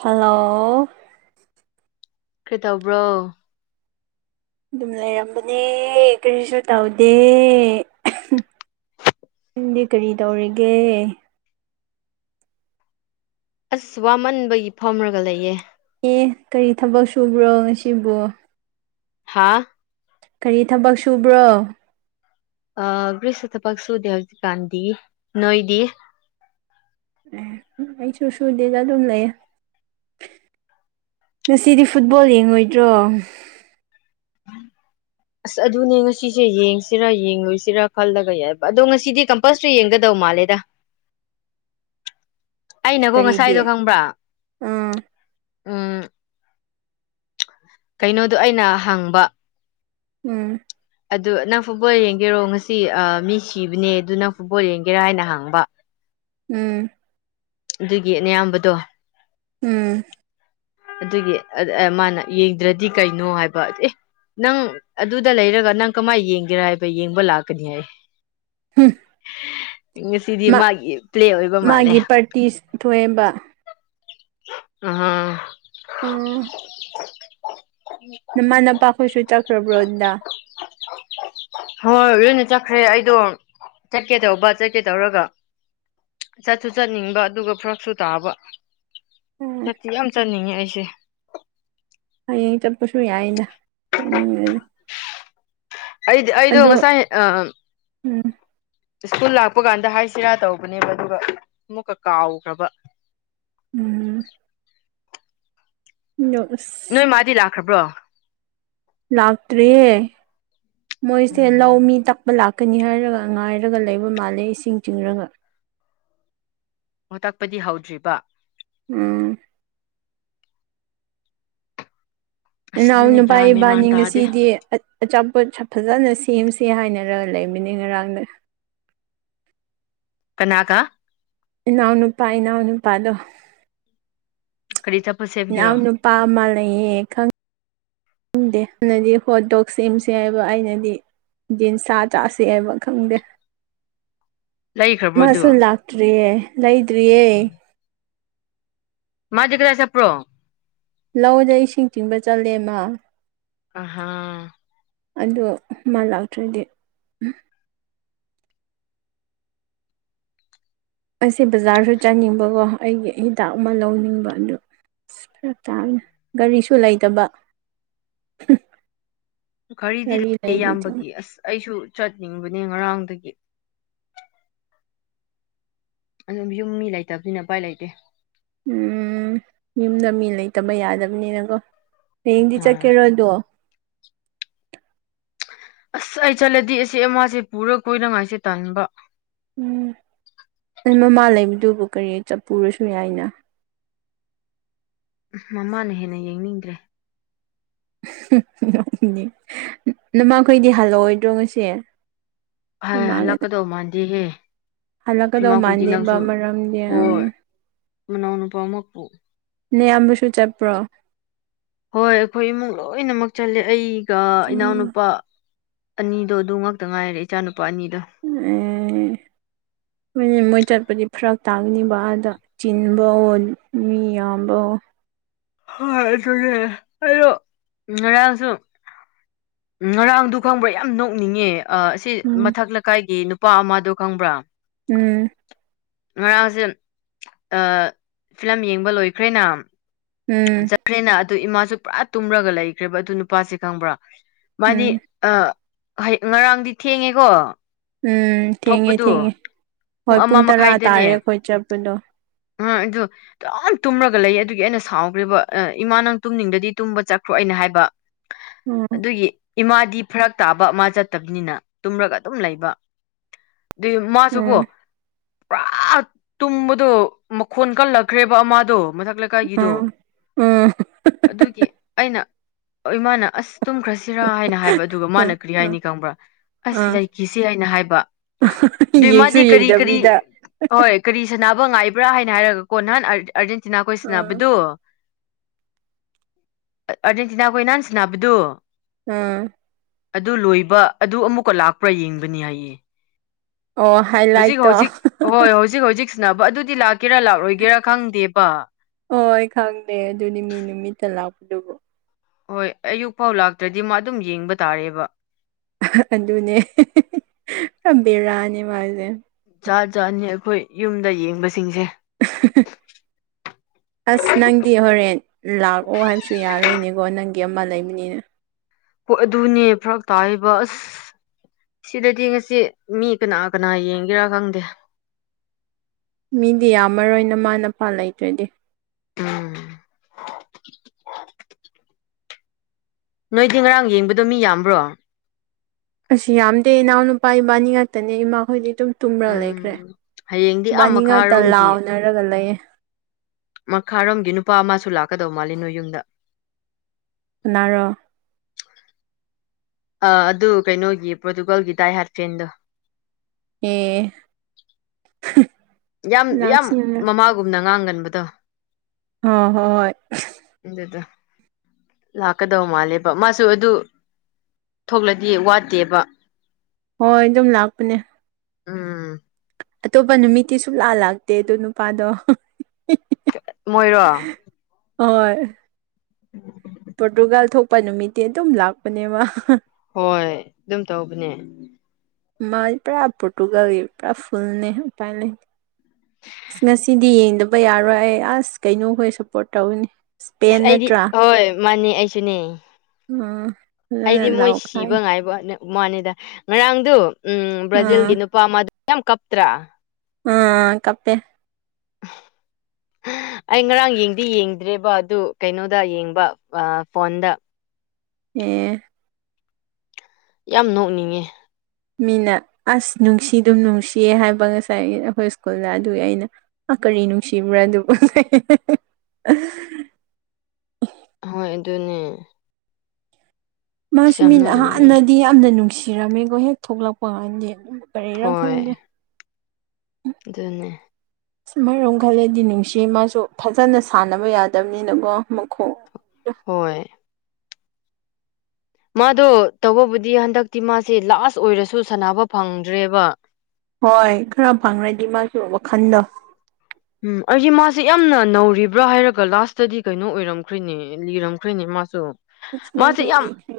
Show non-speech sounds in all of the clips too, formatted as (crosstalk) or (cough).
Hello ꯀꯩ ꯇꯧꯕ꯭ꯔꯣ ꯗꯨꯝ ꯂꯩꯔꯝꯕꯅꯦ ꯀꯔꯤꯁꯨ ꯇꯧꯗꯦ ꯅꯪꯗꯤ ꯀꯔꯤ ꯇꯧꯔꯤꯒꯦ ꯑꯁ ꯋꯃꯥꯟꯕꯒꯤ ꯐꯝꯔꯒ ꯂꯩꯌꯦ ꯑꯦ ꯀꯔꯤ ꯊꯕꯛ ꯁꯨꯕ꯭ꯔꯣ ꯉꯁꯤꯕꯨ ꯍꯥ ꯀꯔꯤ ꯊꯕꯛ ꯁꯨꯕ꯭ꯔꯣ ꯑ ꯀꯔꯤꯁꯨ ꯊꯕꯛ ꯁꯨꯗꯦ ꯍꯧꯖꯤꯛꯀꯥꯟꯗꯤ ꯅꯣꯏꯗꯤ ꯑꯦ ꯑꯩꯁꯨ ꯁꯨꯗꯦꯗꯥ ꯑꯗꯨꯝ ꯂꯩꯑꯦ ꯉꯁꯤꯗꯤ ꯐꯨꯠꯕꯣꯜ ꯌꯦꯡꯉꯣꯏꯗ꯭ꯔꯣ ꯑꯁ ꯑꯗꯨꯅꯦ ꯉꯁꯤꯁꯦ ꯌꯦꯡꯁꯤꯔꯥ ꯌꯦꯡꯔꯣꯏꯁꯤꯔꯥ ꯈꯜꯂꯒ ꯌꯥꯏꯕ ꯑꯗꯣ ꯉꯁꯤꯗꯤ ꯀꯝꯄꯜꯁ꯭ꯔꯤ ꯌꯦꯡꯒꯗꯧ ꯃꯥꯜꯂꯦꯗ ꯑꯩꯅꯀꯣ ꯀꯔꯤꯒꯤ ꯉꯁꯥꯏꯗꯣ ꯈꯪꯕ꯭ꯔꯥ ꯎꯝ ꯎꯝ꯫ ꯀꯩꯅꯣꯗꯣ ꯑꯩꯅ ꯍꯪꯕ ꯎꯝ꯫ ꯑꯗꯨ ꯅꯪ ꯐꯨꯠꯕꯣꯜ ꯌꯦꯡꯒꯦꯔꯣ ꯉꯁꯤ ꯑꯥ ꯃꯤ ꯁꯤꯕꯅꯦ ꯑꯗꯨ ꯅꯪ ꯐꯨꯠꯕꯣꯜ ꯌꯦꯡꯒꯦꯔꯥ ꯍꯥꯏꯅ ꯍꯪꯕ ꯎꯝ꯫ ꯑꯗꯨꯒꯤ ꯅꯌꯥꯝꯕꯗꯣ ꯎꯝ꯫ ꯑꯗꯨꯒꯤ ꯑꯥ ꯃꯥꯅ ꯌꯦꯡꯗ꯭ꯔꯥꯗꯤ ꯀꯩꯅꯣ ꯍꯥꯏꯕ ꯑꯦ ꯅꯪ ꯑꯗꯨꯗ ꯂꯩꯔꯒ ꯅꯪ ꯀꯃꯥꯏ ꯌꯦꯡꯒꯦꯔꯥ ꯍꯥꯏꯕ ꯌꯦꯡꯕ ꯂꯥꯛꯀꯅꯤ ꯍꯥꯏ ꯍꯨꯝ ꯉꯁꯤꯗꯤ ꯃꯥꯒꯤ ꯄ꯭ꯂꯦ ꯑꯣꯏꯕ ꯃꯥꯜꯂꯦ ꯄ꯭ꯔꯦꯛꯇꯤꯁ ꯊꫭꯛꯑꯦꯝꯕ ꯑꯍꯥ ꯑꯣ ꯅꯃꯥ ꯅꯄꯥꯈꯣꯏꯁꯨ ꯆꯠꯈ꯭ꯔꯥꯕ꯭ꯔꯣ ꯑꯟꯗꯥ (inaudible) ꯍꯣꯏ ꯂꯣꯏꯅ ꯆꯠꯈ꯭ꯔꯦ ꯑꯩꯗꯣ ꯆꯠꯀꯦ ꯇꯧꯕ ꯆꯠꯀꯦ ꯇꯧꯔꯒ ꯆꯠꯁꯨ ꯆꯠꯅꯤꯡꯕ ꯑꯗꯨꯒ ꯐ꯭ꯔꯛꯁꯨ ꯇꯥꯕ ꯎꯝ ꯆꯠꯇꯤ ꯌꯥꯝ ꯆꯠꯅꯤꯡꯉꯦ ꯑꯩꯁꯦ ꯍꯌꯦꯡ ꯆꯠꯄꯁꯨ ꯌꯥꯑꯦꯗ ꯆꯠꯅꯤꯡꯉꯗꯤ ꯑꯩꯗꯤ ꯑꯩꯗꯣ ꯑꯗꯣ ꯉꯁꯥꯏ ꯑ ꯎꯝ ꯁ꯭ꯀꯨꯜ ꯂꯥꯛꯄ ꯀꯥꯟꯗ ꯍꯥꯏꯁꯤꯔꯥ ꯇꯧꯕꯅꯦꯕ ꯑꯗꯨꯒ ꯑꯃꯨꯛꯀ ꯀꯥꯎꯈ꯭ꯔꯕ ꯎꯝ (unintelligible) ꯅꯣꯏ ꯃꯥꯗꯤ ꯂꯥꯛꯈ꯭ꯔꯕ꯭ꯔꯣ ꯂꯥꯛꯇ꯭ꯔꯤꯌꯦ ꯃꯣꯏꯁꯦ ꯂꯧ ꯎꯝ ꯃꯤ ꯇꯛꯄ ꯂꯥꯛ ꯀꯅꯤ ꯍꯥꯏꯔꯒ ꯉꯥꯏꯔꯒ ꯂꯩꯕ ꯃꯥꯜꯂꯦ ꯏꯁꯤꯡ ꯆꯤꯡꯔꯒ ꯍꯣꯇꯛꯄꯗꯤ ꯍꯧꯗ꯭ꯔꯤꯕ ꯎꯝ ꯑꯁ ꯏꯅꯥꯎ ꯑꯗꯨꯅ ꯅꯨꯄꯥ ꯒ꯭ꯌꯥꯟ ꯃꯦꯟꯃꯥꯟ ꯏꯕꯥꯅꯤ ꯇꯥꯗꯦ ꯉꯁꯤꯗꯤ ꯑꯆꯥꯄꯣꯠ ꯐꯖꯥꯅ ꯁꯦꯝꯁꯦ ꯍꯥꯏꯅꯔ ꯂꯩꯕꯅꯦ ꯉꯔꯥꯡꯗ ꯀꯅꯥꯒꯥ ꯏꯅꯥꯎ ꯅꯨꯄꯥ ꯏꯅꯥꯎ ꯅꯨꯄꯥꯗꯣ ꯀꯔꯤ ꯆꯥꯄꯥꯁꯦ ꯏꯅꯥꯎ ꯅꯨꯄꯥ ꯃ ꯂꯩꯌꯦ ꯈꯪ ꯏꯪꯗꯦ ꯑꯗꯨꯅꯗꯤ ꯍꯣꯠ ꯗꯣꯛ ꯁꯦꯝꯁꯦ ꯍꯥꯏꯕ ꯑꯩꯅꯗꯤ ꯌꯦꯟꯁꯥ ꯆꯥꯥꯁꯦ ꯍꯥꯏꯕ ꯈꯪꯗꯦ ꯂꯩꯈ꯭ꯔꯕ꯭ꯔꯣ ꯑꯗꯨ ꯃꯥꯁꯨ ꯂꯥꯛꯇ꯭ꯔꯤꯌꯦ ꯂꯩꯗ꯭ꯔꯤꯌꯦ ꯃꯥꯗꯤ ꯀꯔꯥꯏ ꯆꯠꯄ꯭ꯔꯣ ꯂꯧꯗ ꯏꯁꯤꯡ ꯆꯤꯡꯕ ꯆꯠꯂꯦ ꯃꯥ ꯑꯍꯥ ꯑꯗꯨ ꯃꯥ ꯂꯥꯛꯇ꯭ꯔꯗꯤ ꯑꯩꯁ ꯕꯖꯥꯔꯁꯨ ꯆꯥꯅꯤꯡꯕꯀꯣ ꯑꯩꯒꯤ ꯍꯤꯗꯥꯛ ꯑꯃ ꯂꯧꯅꯤꯡꯕ ꯑꯗꯨ ꯑꯁ ꯐꯔꯛ ꯇꯥꯕꯅꯦ ꯒꯥꯔꯤꯁꯨ ꯂꯩꯇꯕ ꯒꯥꯔꯤꯗꯤ ꯒꯥꯔꯤ ꯂꯩꯌꯦ ꯂꯩꯔꯤꯗꯤ ꯏꯌꯥꯝꯕꯒꯤ ꯑꯁ ꯑꯩꯁꯨ ꯆꯠꯅꯤꯡꯕꯅꯦ ꯉꯔꯥꯡꯗꯒꯤ ꯑꯗꯨꯝ ꯌꯨꯝ ꯃꯤ ꯂꯩꯇꯕꯅꯤꯅ ꯎꯄꯥꯏ ꯂꯩꯇꯦ ꯎꯝ ꯌꯨꯝꯗ ꯃꯤ ꯂꯩꯇꯕ ꯌꯥꯗꯕꯅꯤꯅꯀꯣ ꯍꯌꯦꯡꯗꯤ ꯑꯥ ꯆꯠꯀꯦꯔꯣꯗꯣ ꯑꯁ ꯑꯩ ꯆꯠꯂꯗꯤ ꯑꯁꯤ ꯃꯥꯁꯦ ꯄꯨꯔ ꯀꯣꯏꯅꯉꯥꯏꯁꯦ ꯇꯟꯕ ꯎꯝ ꯃꯃꯥ ꯂꯩꯕꯗꯨꯕꯨ ꯀꯔꯤ ꯆꯞꯄꯨꯔꯁꯨ ꯌꯥꯏꯅ ꯎ ꯃꯃꯥꯅ ꯍꯦꯟꯅ ꯌꯦꯡꯅꯤꯡꯗ꯭ꯔꯦ ꯅꯃꯈꯣꯏꯗꯤ ꯍꯜꯂꯛꯑꯣꯏꯗ꯭ꯔꯣ ꯉꯁꯤ ꯅꯃꯥꯒꯗ ꯍꯜꯂꯛꯀꯗꯧ ꯃꯥꯟꯗꯦꯍꯦ ꯍꯜꯂꯛꯀꯗꯧ ꯏꯃꯥꯈꯣꯏꯗꯤ ꯃꯥꯟꯗꯦꯕ ꯅꯪꯁꯨ ꯃꯔꯝꯗꯤ ꯎꯝ ꯍꯣꯏ ꯃꯅꯥꯎꯅꯨꯄꯥꯃꯛ ꯅꯌꯥꯝꯕꯁꯨ ꯆꯠꯄ꯭ꯔꯣ ꯍꯣꯏ ꯑꯩꯈꯣꯏ ꯏꯃꯨꯡ ꯂꯣꯏꯅꯃꯛ ꯆꯠꯂꯦ ꯑꯩꯒ ꯎꯝ ꯏꯅꯥꯎꯅꯨꯄꯥ__ ꯑꯅꯤꯗꯣ ꯑꯗꯨ ꯉꯥꯛꯇ ꯉꯥꯏꯔꯦ ꯏꯆꯥꯅꯨꯄꯥ ꯑꯅꯤꯗꯣ (unintelligible) ꯃꯣꯏ ꯆꯠꯄꯗꯤ ꯐꯔꯛ ꯇꯥꯒꯅꯤꯕ ꯑꯥꯗ ꯆꯤꯟꯕ꯭ꯔꯣ ꯃꯤ ꯌꯥꯝꯕꯑꯣ ꯍꯣꯏ ꯑꯗꯨꯅꯦ ꯑꯩꯗꯣ ꯉꯔꯥꯡꯁꯨ ꯉꯔꯥꯡꯗꯨ ꯈꯪꯕ꯭ꯔꯥ ꯌꯥꯝ ꯅꯣꯛꯅꯤꯡꯉꯦ ꯑ ꯑꯁꯤ ꯎꯝ ꯃꯊꯛ ꯂꯩꯀꯥꯏꯒꯤ ꯅꯨꯄꯥ ꯑꯃꯗꯣ ꯈꯪꯕ꯭ꯔꯥ ꯎꯝ ꯉꯔꯥꯡꯁꯦ ꯑꯥ ꯐꯤꯂꯝ ꯌꯦꯡꯕ ꯂꯣꯏꯈ꯭ꯔꯦꯅ ꯎꯝ ꯐ꯭ꯔꯦꯅ ꯑꯗꯨ ꯏꯃꯥꯁꯨ ꯄꯨꯔꯥ ꯇꯨꯝꯔꯒ ꯂꯩꯈ꯭ꯔꯦꯕ ꯑꯗꯨ ꯅꯨꯄꯥꯁꯦ ꯈꯪꯕ꯭ꯔꯥ ꯃꯥꯅꯤ ꯎꯝ ꯑ ꯉꯔꯥꯡꯗꯤ ꯊꯦꯡꯉꯦꯀꯣ ꯎꯝ ꯊꯦꯡꯉꯦ ꯊꯣꯛꯄꯗꯨ ꯊꯦꯡꯉꯦ ꯍꯣꯏ ꯄꯨꯡ ꯇꯔꯥ ꯇꯥꯔꯦ ꯑꯩꯈꯣꯏ ꯆꯠꯄꯗꯣ ꯍꫭꯏ ꯑꯗꯨ ꯑꯗꯝ ꯇꯨꯝꯃꯒ ꯂꯩ ꯑꯗꯨꯒꯤ ꯑꯩꯅ ꯁꯥꯎꯈ꯭ꯦꯔꯤꯕ ꯑ ꯏꯃꯥ ꯅꯪ ꯇꯨꯝꯅꯤꯡꯗꯗꯤ ꯇꯨꯝꯕ ꯆꯠꯈ꯭ꯔꯣ ꯑꯩꯅ ꯍꯥꯏꯕ (unintelligible) ꯑꯗꯨꯒꯤ ꯏꯃꯥꯗꯤ ꯐꯔꯛ ꯇꯥꯕ ꯃꯥ ꯆꯠꯇꯕꯅꯤꯅ ꯇꯨꯝꯔꯒ ꯑꯗꯨꯝ ꯂꯩꯕ ꯗꯨꯏ ꯃꯥꯁꯨ ꯎꯝ ꯑꯃꯨꯛ ꯄꯨꯔꯥ ꯇꯨꯝꯕꯗꯣ ꯃꯈꯣꯟ ꯀꯜꯂꯛꯈ꯭ꯔꯦꯕ ꯑꯃꯗꯣ ꯃꯊꯛ ꯂꯩꯀꯥꯏꯒꯤꯗꯣ ꯑꯥ ꯎꯝ ꯑꯗꯨꯒꯤ ꯑꯩꯅ ꯏꯃꯥꯅ ꯑꯁ ꯇꯨꯝꯈ꯭ꯔꯁꯤꯔꯥ ꯍꯥꯏꯅ ꯍꯥꯏꯕ ꯑꯗꯨꯒ ꯃꯥꯅ ꯀ꯭ꯔꯤ ꯑꯥ ꯍꯥꯏꯅꯤ ꯈꯪꯕ꯭ꯔꯥ ꯑꯁ ꯑꯥ ꯂꯩꯈꯤꯁꯤ ꯍꯥꯏꯅ ꯍꯥꯏꯕ ꯑꯗꯨꯏ ꯌꯦꯡꯁꯨ ꯃꯥꯗꯤ ꯀꯔꯤ ꯀꯔꯤ ꯌꯦꯡꯗꯕꯤꯗ ꯍꯣꯏ ꯀꯔꯤ ꯁꯥꯟꯅꯕ ꯉꯥꯏꯕ꯭ꯔꯥ ꯍꯥꯏꯅ ꯍꯥꯏꯔꯒꯀꯣ ꯅꯍꯥꯟ ꯑꯥꯔꯖꯦꯟꯇꯤꯅꯥ ꯈꯣꯏ ꯑꯥ ꯁꯥꯟꯅꯕꯗꯨ ꯑꯥꯔꯖꯦꯟꯇꯤꯅꯥ ꯈꫭꯏ ꯅꯍꯥꯟ ꯁꯥꯟꯅꯕꯗꯨ ꯎꯝ ꯑꯗꯨ ꯂꯣꯏꯕ ꯑꯗꯨ ꯑꯃꯨꯛꯀ ꯂꯥꯛꯄ꯭ꯔꯥ ꯌꯦꯡꯕꯅꯤ ꯍꯥꯏꯌꯦ ꯑꯣ ꯍꯥꯏ ꯂꯥꯏꯠꯇꯣ ꯗꯤ ꯍꯧꯖꯤꯛꯁꯥꯟꯅꯕ ꯑꯗꯨꯗꯤ ꯂꯥꯛꯀꯦꯔꯥ ꯂꯥꯛꯂꯣꯏꯒꯦꯔꯥ ꯈꯪꯗꯦꯕ ꯍꯣꯏ ꯈꯪꯗꯦ ꯑꯗꯨꯗꯤ ꯃꯤ ꯅꯨꯃꯤꯠꯇ ꯂꯥꯛꯄꯗꯨꯕꯨ ꯍꯣꯏ ꯑꯌꯨꯛ ꯐꯥꯎ ꯂꯥꯛꯇ꯭ꯔꯗꯤ ꯃꯥ ꯑꯗꯨꯝ ꯌꯦꯡꯕ ꯇꯥꯔꯦꯕ ꯑꯗꯨꯅꯦ ꯕꯦꯔꯥꯅꯦ ꯃꯥꯁꯦ ꯖꯥꯠ ꯖꯥꯠꯅꯤ ꯑꯩꯈꯣꯏ ꯌꯨꯝꯗ ꯌꯦꯡꯕꯁꯤꯡꯁꯦ ꯑꯁ ꯅꯪꯗꯤ ꯍꯣꯔꯦꯟ ꯂꯥꯛꯑꯣ ꯍꯥꯏꯕꯁꯨ ꯌꯥꯔꯣꯏꯅꯦꯀꯣ ꯅꯪꯒꯤ ꯑꯃ ꯂꯩꯕꯅꯤꯅ꯫ ꯄꫭ ꯑꯗꯨꯅꯦ ꯐꯔꯛ ꯇꯥꯏꯌꯦꯕ ꯑꯁ ꯁꯤꯗꯗꯤ ꯉꯁꯤ ꯃꯤ ꯀꯅꯥ ꯀꯅꯥ ꯌꯦꯡꯒꯦꯔꯥ ꯈꯪꯗꯦ꯫ ꯃꯤꯗꯤ ꯌꯥꯝꯃꯔꯣꯏ ꯅꯃꯥ ꯅꯄꯥ ꯂꯩꯇ꯭ꯔꯥꯗꯤ꯫ ꯎꯝ ꯅꯣꯏꯗꯤ ꯉꯔꯥꯡ ꯌꯦꯡꯕꯗꯣ ꯃꯤ ꯌꯥꯝꯕ꯭ꯔꯣ꯫ ꯑꯁ ꯌꯥꯝꯗꯦ ꯏꯅꯥꯎ ꯅꯨꯄꯥ ꯏꯕꯥꯅꯤ ꯉꯥꯛꯇꯅꯦ ꯏꯃꯥꯍꯣꯏꯗꯤ ꯑꯗꯨꯝ ꯇꯨꯝꯔ ꯂꯩꯈ꯭ꯔꯦ ꯎꯝ ꯍꯌꯦꯡꯗꯤ ꯑꯥ ꯏꯕꯥꯅꯤ ꯉꯥꯛꯇ ꯃꯈꯥꯔꯣꯝꯒꯤ ꯂꯥꯎꯅꯔꯒ ꯂꯩꯌꯦ꯫ ꯃꯈꯥꯔꯣꯝꯒꯤ ꯅꯨꯄꯥ ꯑꯃꯁꯨ ꯂꯥꯛꯀꯗꯧ ꯃꯥꯜꯂꯤ ꯅꯣꯏ ꯌꯨꯝꯗ꯫ ꯀꯅꯔꯣ ꯑꯥ ꯑꯗꯨ ꯀꯩꯅꯣꯒꯤ ꯄꯣꯔꯇꯨꯒꯥꯜꯒꯤ ꯗꯥꯏ ꯍꯥꯠꯐꯦꯟꯗꯣ꯫ ꯑꯦ ꯌꯥꯝ ꯌꯥꯝ ꯂꯥꯛꯁꯤꯅ ꯃꯃꯥꯒꯨꯝꯅ ꯉꯥꯡꯒꯟꯕꯗꯣ꯫ ꯑꯣ ꯍꯣꯏ ꯑꯗꯨꯗꫭ ꯂꯥꯛꯀꯗꯧ ꯃꯥꯜꯂꯦꯕ ꯃꯥꯁꯨ ꯑꯗꯨ ꯊꯣꯛꯂꯗꯤ ꯋꯥꯠꯇꯦꯕ ꯍꯣꯏ ꯑꯗꯨꯝ ꯂꯥꯛꯄꯅꯦ꯫ ꯎꯝ ꯑꯇꯣꯞꯄ ꯅꯨꯃꯤꯠꯇꯤ ꯁꯨꯡꯂꯥ ꯂꯥꯛꯇꯦ ꯑꯗꯨ ꯅꯨꯄꯥꯗꯣ꯫ ꯃꯣꯏꯔꯣ ꯍꯣꯏ (inaudible) ꯄꯣꯔꯇꯨꯒꯥꯜ ꯊꯣꯛꯄ ꯅꯨꯃꯤꯠꯇꯤ ꯑꯗꯨꯝ ꯂꯥꯛꯄꯅꯦꯕ꯫ ꯍꯣꯏ ꯑꯗꯨꯝ ꯇꯧꯕꯅꯦ꯫ ꯃꯥꯏ ꯄꯨꯔꯥ ꯄꯣꯔꯇꯨꯒꯜꯒꯤ ꯄꯨꯔꯥ ꯐꯨꯜꯅꯦ ꯎꯄꯥꯏ ꯂꯩ ꯑꯁ ꯉꯁꯤꯗꯤ ꯌꯦꯡꯗꯕ ꯌꯥꯔꯣꯏ ꯑꯩ ꯑꯁ ꯀꯩꯅꯣꯈꯣꯏ ꯁꯞꯄꯣꯔꯠ ꯇꯧꯒꯅꯤ ꯑꯁ ꯑꯩꯗꯤ ꯍꯣꯏ ꯃꯥꯟꯅꯦ ꯑꯩꯁꯨꯅꯦ ꯎꯝ ꯑꯩꯗꯤ ꯃꯣꯏ ꯁꯤꯕ ꯉꯥꯏꯕꯅꯦ ꯃꯥꯅꯤꯗ ꯉꯔꯥꯡꯗꯨ ꯎꯝ ꯑꯥ ꯕ꯭ꯔꯥꯖꯤꯜꯒꯤ ꯅꯨꯄꯥ ꯑꯃꯗꯨ ꯌꯥꯝ ꯀꯞꯇ꯭ꯔꯥ ꯑꯥ ꯀꯞꯄꯦ (inaudible) ꯑꯩ ꯉꯔꯥꯡ ꯌꯦꯡꯗꯤ ꯌꯦꯡꯗ꯭ꯔꯦꯕ ꯑꯗꯨ ꯀꯩꯅꯣꯗ ꯌꯦꯡꯕ ꯑ ꯐꯣꯟꯗ ꯑꯦ ꯌꯥꯝ ꯅꯣꯛꯅꯤꯡꯉꯦ ꯃꯤꯅ ꯑꯁ ꯅꯨꯡꯁꯤꯗꯨꯝ ꯅꯨꯡꯁꯤꯌꯦ ꯍꯥꯏꯕ ꯉꯁꯥꯏꯒꯤ ꯑꯈꯣꯏ ꯁ꯭ꯀꯨꯜꯗ ꯑꯗꯨꯒꯤ ꯑꯩꯅ ꯑ ꯀꯔꯤ ꯅꯨꯡꯁꯤꯕ꯭ꯔꯥ ꯑꯗꯨꯕꯨ ꯍꯣꯏ ꯑꯗꯨꯅꯦ ꯃꯥꯁꯨ ꯑꯁ ꯌꯥꯝ ꯃꯤꯅ ꯅꯣꯛꯅꯤꯡꯉꯦ ꯑꯍꯥꯟꯅꯗꯤ ꯌꯥꯝꯅ ꯅꯨꯡꯁꯤꯔꯝꯃꯦꯀꯣ ꯍꯦꯛ ꯊꯣꯛꯂꯛꯄ ꯀꯥꯟꯗꯗꯤ ꯀꯔꯤꯔ ꯍꯣꯏ ꯈꯪꯗꯦ ꯑꯗꯨꯅꯦ ꯁꯨꯃꯥꯏꯅ ꯃꯨꯛ ꯈꯜꯂꯗꯤ ꯅꯨꯡꯁꯤꯌꯦ ꯃꯥꯁꯨ ꯐꯖꯅ ꯁꯥꯟꯅꯕ ꯌꯥꯗꯝꯅꯤꯅꯀꯣ ꯃꯈꯣꯡ ꯍꯣꯏ ꯃꯥꯗꯣ ꯇꯧꯕꯕꯨꯗꯤ ꯍꯟꯗꯛꯇꯤ ꯃꯥꯁꯦ ꯂꯥꯁ ꯑꯣꯏꯔꯁꯨ ꯁꯥꯟꯅꯕ ꯐꯪꯗ꯭ꯔꯦꯕ ꯍꯣꯏ ꯈꯔ ꯐꯪꯔꯗꯤ ꯃꯥꯁꯨ ꯋꯥꯈꯟꯗꯣ ꯎꯝ ꯑꯩꯒꯤ ꯃꯥꯁꯦ ꯌꯥꯝꯅ ꯅꯧꯔꯤꯕ꯭ꯔꯥ ꯍꯥꯏꯔꯒ ꯂꯥꯁꯇꯗꯤ ꯀꯩꯅꯣ ꯑꯣꯏꯔꯝꯈ꯭ꯔꯦꯅꯦ ꯂꯤꯔꯝꯈ꯭ꯔꯦꯅꯦ ꯃꯥꯁꯨ ꯑꯁ ꯃꯥꯁꯦ ꯅꯪꯁꯨ ꯌꯥꯝ ꯂꯩꯈ꯭ꯔꯦ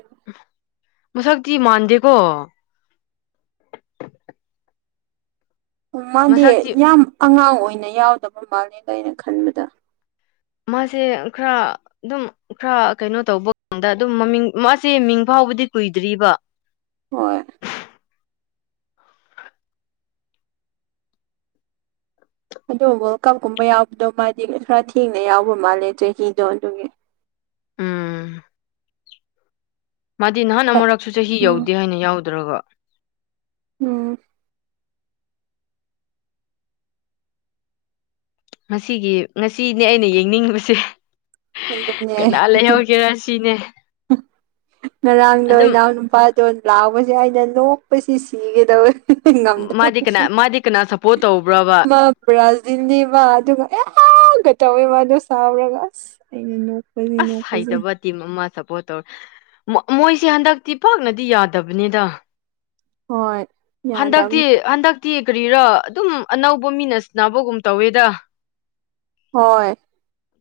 ꯃꯁꯛꯇꯤ ꯃꯥꯟꯗꯦꯀꯣ ꯎꯝ ꯃꯥꯗꯤ ꯃꯁꯛꯇꯤ ꯌꯥꯝ ꯑꯉꯥꯡ ꯑꯣꯏꯅ ꯌꯥꯎꯗꯕ ꯃꯥꯜꯂꯤꯗ ꯑꯩꯅ ꯈꯟꯕꯗ ꯃꯥꯁꯦ ꯈꯔ ꯑꯗꯨꯝ ꯈꯔ ꯀꯩꯅꯣ ꯇꯧꯕꯀꯟꯗ ꯑꯗꯨꯝ ꯃꯃꯤꯡ ꯃꯥꯁꯦ ꯃꯤꯡ ꯐꯥꯎꯕꯗꯤ ꯀꯨꯏꯗ꯭ꯔꯤꯕ ꯍꯣꯏ ꯑꯗꯣ ꯋꯥ꯭ꯔꯜꯀꯞ ꯀꯨꯝꯕ ꯌꯥꯎꯕꯗꯣ ꯃꯥꯗꯤ ꯈꯔ ꯊꯦꯡꯅ ꯌꯥꯎꯕ ꯃꯥꯜꯂꯦ ꯆꯍꯤꯗꯣ ꯑꯗꯨꯒꯤ ꯎꯝ ꯃꯥꯗꯤ ꯅꯍꯥꯟ ꯑꯃꯨꯔꯛꯁꯨ ꯆꯍꯤ ꯌꯧꯗꯦ ꯎꯝ ꯍꯥꯏꯅ ꯌꯥꯎꯗ꯭ꯔꯒ ꯎꯝ ꯉꯁꯤꯒꯤ ꯉꯁꯤꯅꯦ ꯑꯩꯅ ꯌꯦꯡꯅꯤꯡꯕꯁꯦ ꯑꯗꯨꯝꯅꯦ ꯀꯅꯥ ꯂꯩꯍꯧꯒꯦꯔꯥ ꯁꯤꯅꯦ ꯉꯔꯥꯡꯗꯣ ꯑꯗꯨꯝ ꯏꯅꯥꯎ ꯅꯨꯄꯥ ꯗꯣ ꯂꯥꯎꯕꯁꯦ ꯑꯩꯅ ꯅꯣꯛꯄꯁꯤ ꯁꯤꯒꯗꯧꯋꯦ ꯃꯥꯗꯤ ꯉꯝꯗꯕꯒꯤ ꯀꯅꯥ ꯃꯥꯗꯤ ꯀꯅꯥ ꯁꯞꯄꯣꯔꯠ ꯇꯧꯕ꯭ꯔꯕ ꯃꯥ ꯕ꯭ꯔꯥꯖꯤꯟꯅꯦꯕ ꯑꯗꯨꯒ ꯑꯦ ꯀ ꯇꯧꯋꯦ ꯃꯗꯣ ꯁꯥꯎꯔꯒ ꯑꯁ ꯑꯩꯅ ꯅꯣꯛ ꯑꯁ ꯍꯩꯇꯕ ꯇꯤꯝ ꯑꯃ ꯁꯞꯄꯣꯔꯠ ꯇꯧꯋꯦ ꯃꯥ ꯃꯣꯏꯁꯦ ꯍꯟꯗꯛꯇꯤ ꯄꯥꯛꯅꯗꯤ ꯌꯥꯗꯕꯅꯤꯗ ꯍꯣꯏ ꯍꯟꯗꯛꯇꯤ ꯌꯥꯗꯕꯅꯤ ꯍꯟꯗꯛꯇꯤ ꯀꯔꯤꯔꯥ ꯑꯗꯨꯝ ꯑꯅꯧꯕ ꯃꯤꯅ ꯁꯟꯅꯕꯒꯨꯝ ꯇꯧꯋꯦꯗ ꯍꯣꯏ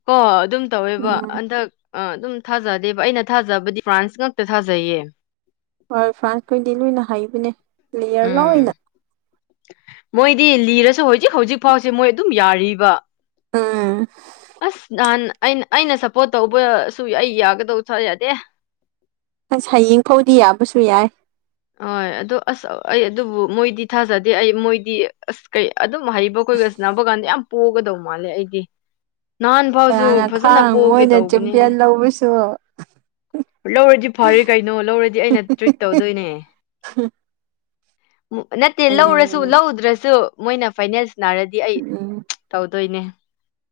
ꯀꯣ ꯑꯗꯨꯝ ꯇꯧꯋꯦꯕ ꯎꯝ ꯍꯟꯗꯛ ꯑ ꯑꯗꯨꯝ ꯊꯥꯖꯗꯦꯕ ꯑꯩꯅ ꯊꯥꯖꯕꯗꯤ ꯐ꯭ꯔꯥꯟꯁ ꯉꯛꯇ ꯊꯥꯖꯩꯌꯦ ꯍꯣꯏ ꯐꯥꯔꯟꯁ ꯈꯣꯏꯗꯤ ꯂꯣꯏꯅ ꯍꯩꯕꯅꯦ ꯄ꯭ꯂꯦꯌꯔ ꯂꯣꯏ ꯎꯝ ꯑꯣꯏꯅ ꯃꯣꯏꯗꯤ ꯂꯤꯔꯁꯨ ꯍꯧꯖꯤꯛ ꯍꯧꯖꯤꯛ ꯐꯥꯎꯁꯦ ꯃꯣꯏ ꯑꯗꯨꯝ ꯌꯥꯔꯤꯕ ꯑꯝ ꯑꯁ ꯅꯍꯥꯟ ꯑꯩꯅ ꯑꯩꯅ ꯁꯞꯄꯣꯔꯠ ꯇꯧꯕꯁꯨ ꯑꯩ ꯌꯥꯒꯗꯧ ꯌꯥꯗꯦ ꯍꯌꯦꯡ ꯐꯧꯗꯤ ꯌꯥꯕꯨꯁꯨꯨ ꯌꯥꯏ ꯍꯣꯏ ꯑꯗꯣ ꯑꯁ ꯑꯩ ꯑꯗꯨꯕꯨ ꯃꯣꯏꯗꯤ ꯊꯥꯖꯗꯦ ꯑꯩ ꯃꯣꯏꯗꯤ ꯑꯁ ꯀꯩ ꯑꯗꯨꯝ ꯍꯩꯕ ꯈꯣꯏꯒꯁꯅꯕ ꯀꯥꯟꯗ ꯌꯥꯝ ꯄꯣꯒꯗꯧ ꯃꯥꯜꯂꯦ ꯑꯩꯒꯤ ꯅꯍꯥꯟ ꯐꯥꯎꯁꯨ ꯀꯅꯥꯅ ꯐꯖꯅ ꯈꯥꯡ ꯄꯣꯛꯒꯦ ꯃꯣꯏꯅ ꯇꯧꯕꯅꯦꯍꯦ ꯆꯦꯝꯄꯤꯌꯟ ꯂꯧꯕꯁꯨ ꯂꯧꯔꯗꯤ ꯐꯔꯦ ꯀꯩꯅꯣ ꯂꯧꯔꯗꯤ ꯑꯩꯅ ꯇ꯭ꯔꯤꯠ ꯇꯧꯗꯣꯏꯅꯦ ꯅꯠꯇꯦ ꯑꯩꯅ ꯂꯧꯔꯁꯨ ꯂꯧꯗ꯭ꯔꯁꯨ ꯃꯣꯏꯅ ꯐꯥꯏꯅꯦꯜ ꯁꯅꯥꯔꯗꯤ ꯑꯩ ꯎꯝ ꯇꯧꯗꯣꯏꯅꯦ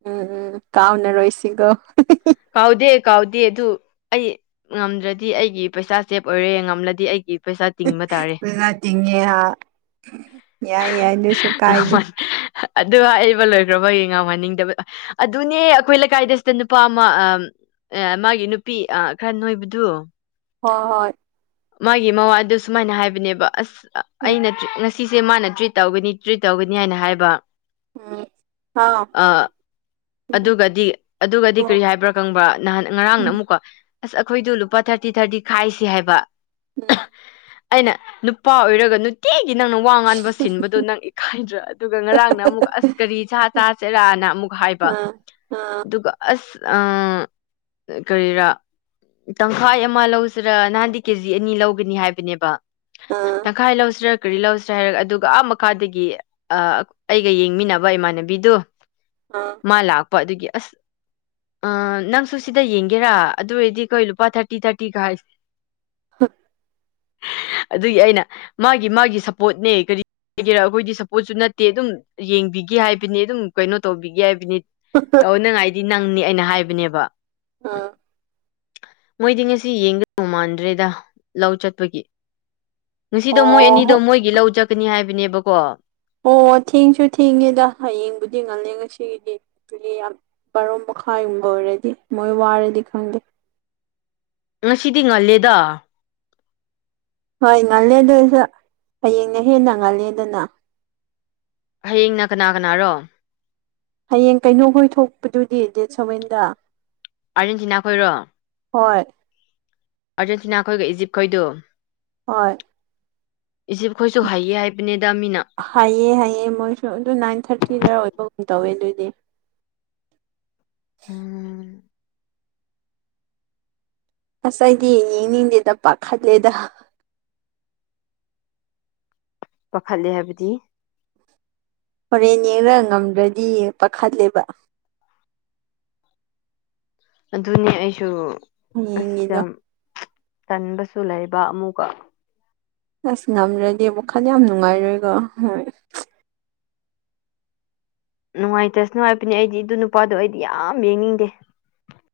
ꯎꯝ ꯎꯝ ꯀꯥꯎꯅꯔꯣꯏꯁꯤꯒꯣ ꯀꯥꯎꯗꯦ ꯀꯥꯎꯗꯦ ꯗꯨ ꯑꯩꯌꯦ ꯉꯝꯗ꯭ꯔꯗꯤ ꯑꯩꯒꯤ ꯄꯩꯁꯥ ꯁꯦꯞ ꯑꯣꯏꯔꯦ ꯉꯝꯂꯗꯤ ꯑꯩꯒꯤ ꯄꯩꯁꯥ ꯇꯤꯡꯕ ꯇꯥꯔꯦ ꯑꯗꯨꯅ ꯇꯤꯡꯉꯦ ꯍꯥ ꯌꯥꯏ ꯌꯥꯏ ꯑꯗꯨꯏꯁꯨ ꯀꯥꯏꯗꯦ ꯑꯗꯨꯒ ꯍꯥꯏꯕ ꯂꯣꯏꯈ꯭ꯔꯕ ꯌꯦ ꯉꯝꯍꯟꯅꯤꯡꯗꯕ ꯑꯗꯨꯅꯦ ꯑꯩꯈꯣꯏ ꯂꯩꯀꯥꯏꯗꯁꯨ ꯅꯨꯄꯥ ꯑꯃ ꯑꯦ ꯃꯥꯒꯤ ꯅꯨꯄꯤ ꯑꯥ ꯈꯔ ꯅꯣꯏꯕꯗꯨ ꯍꯣ ꯍꯣꯏ ꯃꯥꯒꯤ ꯃꯋꯥ ꯑꯗꯨ ꯁꯨꯃꯥꯏꯅ ꯍꯥꯏꯕꯅꯦꯕ ꯑꯁ ꯎꯝ ꯑꯩꯅ ꯆꯨꯛ ꯅ ꯁꯤꯁꯦ ꯃꯥꯅ ꯇ꯭ꯔꯤꯠ ꯇꯧꯒꯅꯤ ꯇ꯭ꯔꯤꯠ ꯇꯧꯒꯅꯤ ꯍꯥꯏꯅ ꯍꯥꯏꯕ ꯎꯝ ꯍꯥꯎ ꯑ ꯑꯗꯨꯒꯗꯤ ꯑꯗꯨꯒꯗꯤ ꯎꯝ ꯀꯔꯤ ꯍꯥꯏꯕ꯭ꯔꯥ ꯈꯪꯕ꯭ꯔꯥ ꯅꯍꯥꯟ ꯉꯔꯥꯡꯅ ꯑꯃꯨꯛꯀꯣ ꯑꯁ ꯑꯩꯈꯣꯏꯗꯣ ꯂꯨꯄꯥ ꯊꯥꯔꯇꯤ ꯊꯥꯔꯇꯤ ꯈꯥꯏꯁꯤ ꯍꯥꯏꯕ ꯎꯝ ꯑꯩꯅ ꯅꯨꯄꯥ ꯑꯣꯏꯔꯒ ꯅꯨꯠ ꯏꯦꯒꯤ ꯅꯪꯅ ꯋꯥ ꯉꯥꯟꯕ ꯁꯤꯟꯕꯗꯣ ꯅꯪ ꯏꯈꯥꯏꯗ꯭ꯔꯣ ꯑꯗꯨꯒ ꯉꯔꯥꯡꯅ ꯑꯃꯨꯛ ꯑꯁ ꯀꯔꯤ ꯁꯥ ꯆꯥꯁꯦꯔꯥꯅ ꯑꯃꯨꯛ ꯍꯥꯏꯕ ꯎꯝ ꯑꯥ ꯑꯥ ꯑꯗꯨꯒ ꯑꯁ ꯑ ꯀꯔꯤꯔꯥ ꯇꯪꯈꯥꯏ ꯑꯃ ꯂꯧꯁꯤꯔ ꯅꯍꯥꯟꯗꯤ ꯀꯦꯖꯤ ꯑꯅꯤ ꯂꯧꯒꯅꯤ ꯍꯥꯏꯕꯅꯦꯕ ꯑꯥ ꯇꯪꯈꯥꯏ ꯂꯧꯁꯤꯔꯥ ꯀꯔꯤ ꯂꯧꯁꯤꯔꯥ ꯍꯥꯏꯔꯒ ꯑꯗꯨꯒ ꯑꯥ ꯃꯈꯥꯗꯒꯤ ꯑ ꯑꯩꯒ ꯌꯦꯡꯃꯤꯟꯅꯕ ꯏꯃꯥꯟꯅꯕꯤꯗꯨ ꯑ ꯃꯥ ꯂꯥꯛꯄ ꯑꯗꯨꯒꯤ ꯑꯁ ꯑ ꯅꯪꯁꯨ ꯁꯤꯗ ꯌꯦꯡꯒꯦꯔꯥ ꯑꯗꯨ ꯑꯣꯏꯔꯗꯤ ꯀꯈꯣꯏ ꯂꯨꯄꯥ ꯊꯥꯔꯇꯤ ꯊꯥꯔꯇꯤ ꯈꯥꯏ (unintelligible) ꯑꯗꯨꯒꯤ ꯑꯩꯅ ꯃꯥꯒꯤ ꯃꯥꯒꯤ ꯁꯞꯄꯣꯔꯠꯅꯦ ꯀꯔꯤ ꯀꯒꯦꯔꯥ ꯑꯩꯈꯣꯏꯗꯤ ꯁꯞꯄꯣꯠꯁꯨ ꯅꯠꯇꯦ ꯑꯗꯨꯝ ꯌꯦꯡꯕꯤꯒꯦ ꯍꯥꯏꯕꯅꯤ ꯑꯗꯨꯝ ꯀꯩꯅꯣ ꯇꯧꯕꯤꯒꯦ ꯍꯥꯏꯕꯅꯤ ꯇꯧꯅꯉꯥꯏꯗꯤ ꯅꯪꯅꯤ ꯑꯩꯅ ꯍꯥꯏꯕꯅꯦꯕ ꯑ ꯃꯣꯏꯗꯤ ꯉꯁꯤ ꯌꯦꯡꯒꯧ ꯃꯥꯟꯗ꯭ꯔꯦꯗ ꯂꯧ ꯆꯠꯄꯒꯤ ꯉꯁꯤꯗꯣ ꯃꯣꯏ ꯑꯣ ꯑꯅꯤꯗꯣ ꯍꯣ ꯃꯣꯏꯒꯤ ꯂꯧ ꯆꯠꯀꯅꯤ ꯍꯥꯏꯕꯅꯦꯕꯀꯣ ꯑꯣ ꯊꯦꯡꯁꯨ ꯊꯦꯡꯉꯦꯗ ꯍꯌꯦꯡꯕꯨꯗꯤ ꯉꯜꯂꯦ ꯉꯁꯤꯒꯤꯗꯤ ꯑꯗꯨꯗꯤ ꯌꯥꯝ ꯕꯥꯔꯣ ꯃꯈꯥꯏ ꯌꯨꯝꯕ ꯑꯣꯏꯔꯗꯤ ꯃꯣꯏ ꯋꯥꯔꯗꯤ ꯈꯪꯗꯦ ꯉꯁꯤꯗꯤ ꯉꯜꯂꯦꯗ ꯍꯣꯏ ꯉꯜꯂꯦ ꯑꯗꯨꯁꯨ ꯍꯌꯦꯡꯅ ꯍꯦꯟꯅ ꯉꯜꯂꯦꯗꯅ ꯍꯌꯦꯡꯅ ꯀꯅꯥ ꯀꯅꯥꯔꯣ ꯍꯌꯦꯡ ꯀꯩꯅꯣ ꯍꯣꯏ ꯊꯣꯛꯄꯗꯨꯗꯤ ꯗꯦꯠ ꯁꯚꯦꯟꯗ ꯑꯥꯔꯖꯦꯟꯇꯤꯅꯥ ꯈꯣꯏꯔꯣ ꯍꯣꯏ ꯑꯥꯔꯖꯦꯟꯇꯤꯅꯥ ꯈꯣꯏꯒ ꯏꯖꯤꯞ ꯈꯣꯏꯗꯣ ꯍꯣꯏ ꯏꯖꯤꯞ ꯈꯣꯏꯁꯨ ꯍꯩꯌꯦ ꯍꯥꯏꯕꯅꯦꯗ ꯃꯤꯅ ꯍꯥꯏꯌꯦ ꯍꯥꯏꯌꯦ ꯃꯣꯏꯁꯨ ꯑꯗꯨ ꯅꯥꯏꯟ ꯊꯥꯔꯇꯤꯗ ꯑꯣꯏꯕꯒꯨꯝ ꯇꯧꯋꯦ ꯑꯗꯨꯗꯤ ꯎꯝ ꯑꯁ ꯑꯩꯗꯤ ꯌꯦꯡꯅꯤꯡꯗꯦꯗ ꯄꯥꯈꯠꯂꯦꯗ ꯄꯥꯈꯠꯂꯦ ꯍꯥꯏꯕꯗꯤ ꯍꯣꯔꯦꯟ ꯌꯦꯡꯔꯒ ꯉꯝꯗ꯭ꯔꯗꯤ ꯄꯥꯈꯠꯂꯦꯕ ꯑꯗꯨꯅꯤ ꯑꯩꯁꯨ ꯑꯁ ꯍꯌꯦꯡꯒꯤꯗꯣ ꯌꯥꯝ ꯇꯟꯕꯁꯨ ꯂꯩꯕ ꯑꯃꯨꯛꯀ ꯑꯁ ꯉꯝꯂꯗꯤ ꯋꯥꯈꯜ ꯌꯥꯝ ꯅꯨꯡꯉꯥꯏꯔꯣꯏꯀꯣ ꯍꯣꯏ ꯅꯨꯡꯉꯥꯏꯇꯥꯁꯅꯨ ꯍꯥꯏꯕꯅꯦ ꯑꯩꯗꯤ ꯑꯗꯨ ꯅꯨꯄꯥꯗꯣ ꯑꯩꯗꯤ ꯌꯥꯝ ꯌꯦꯡꯅꯤꯡꯗꯦ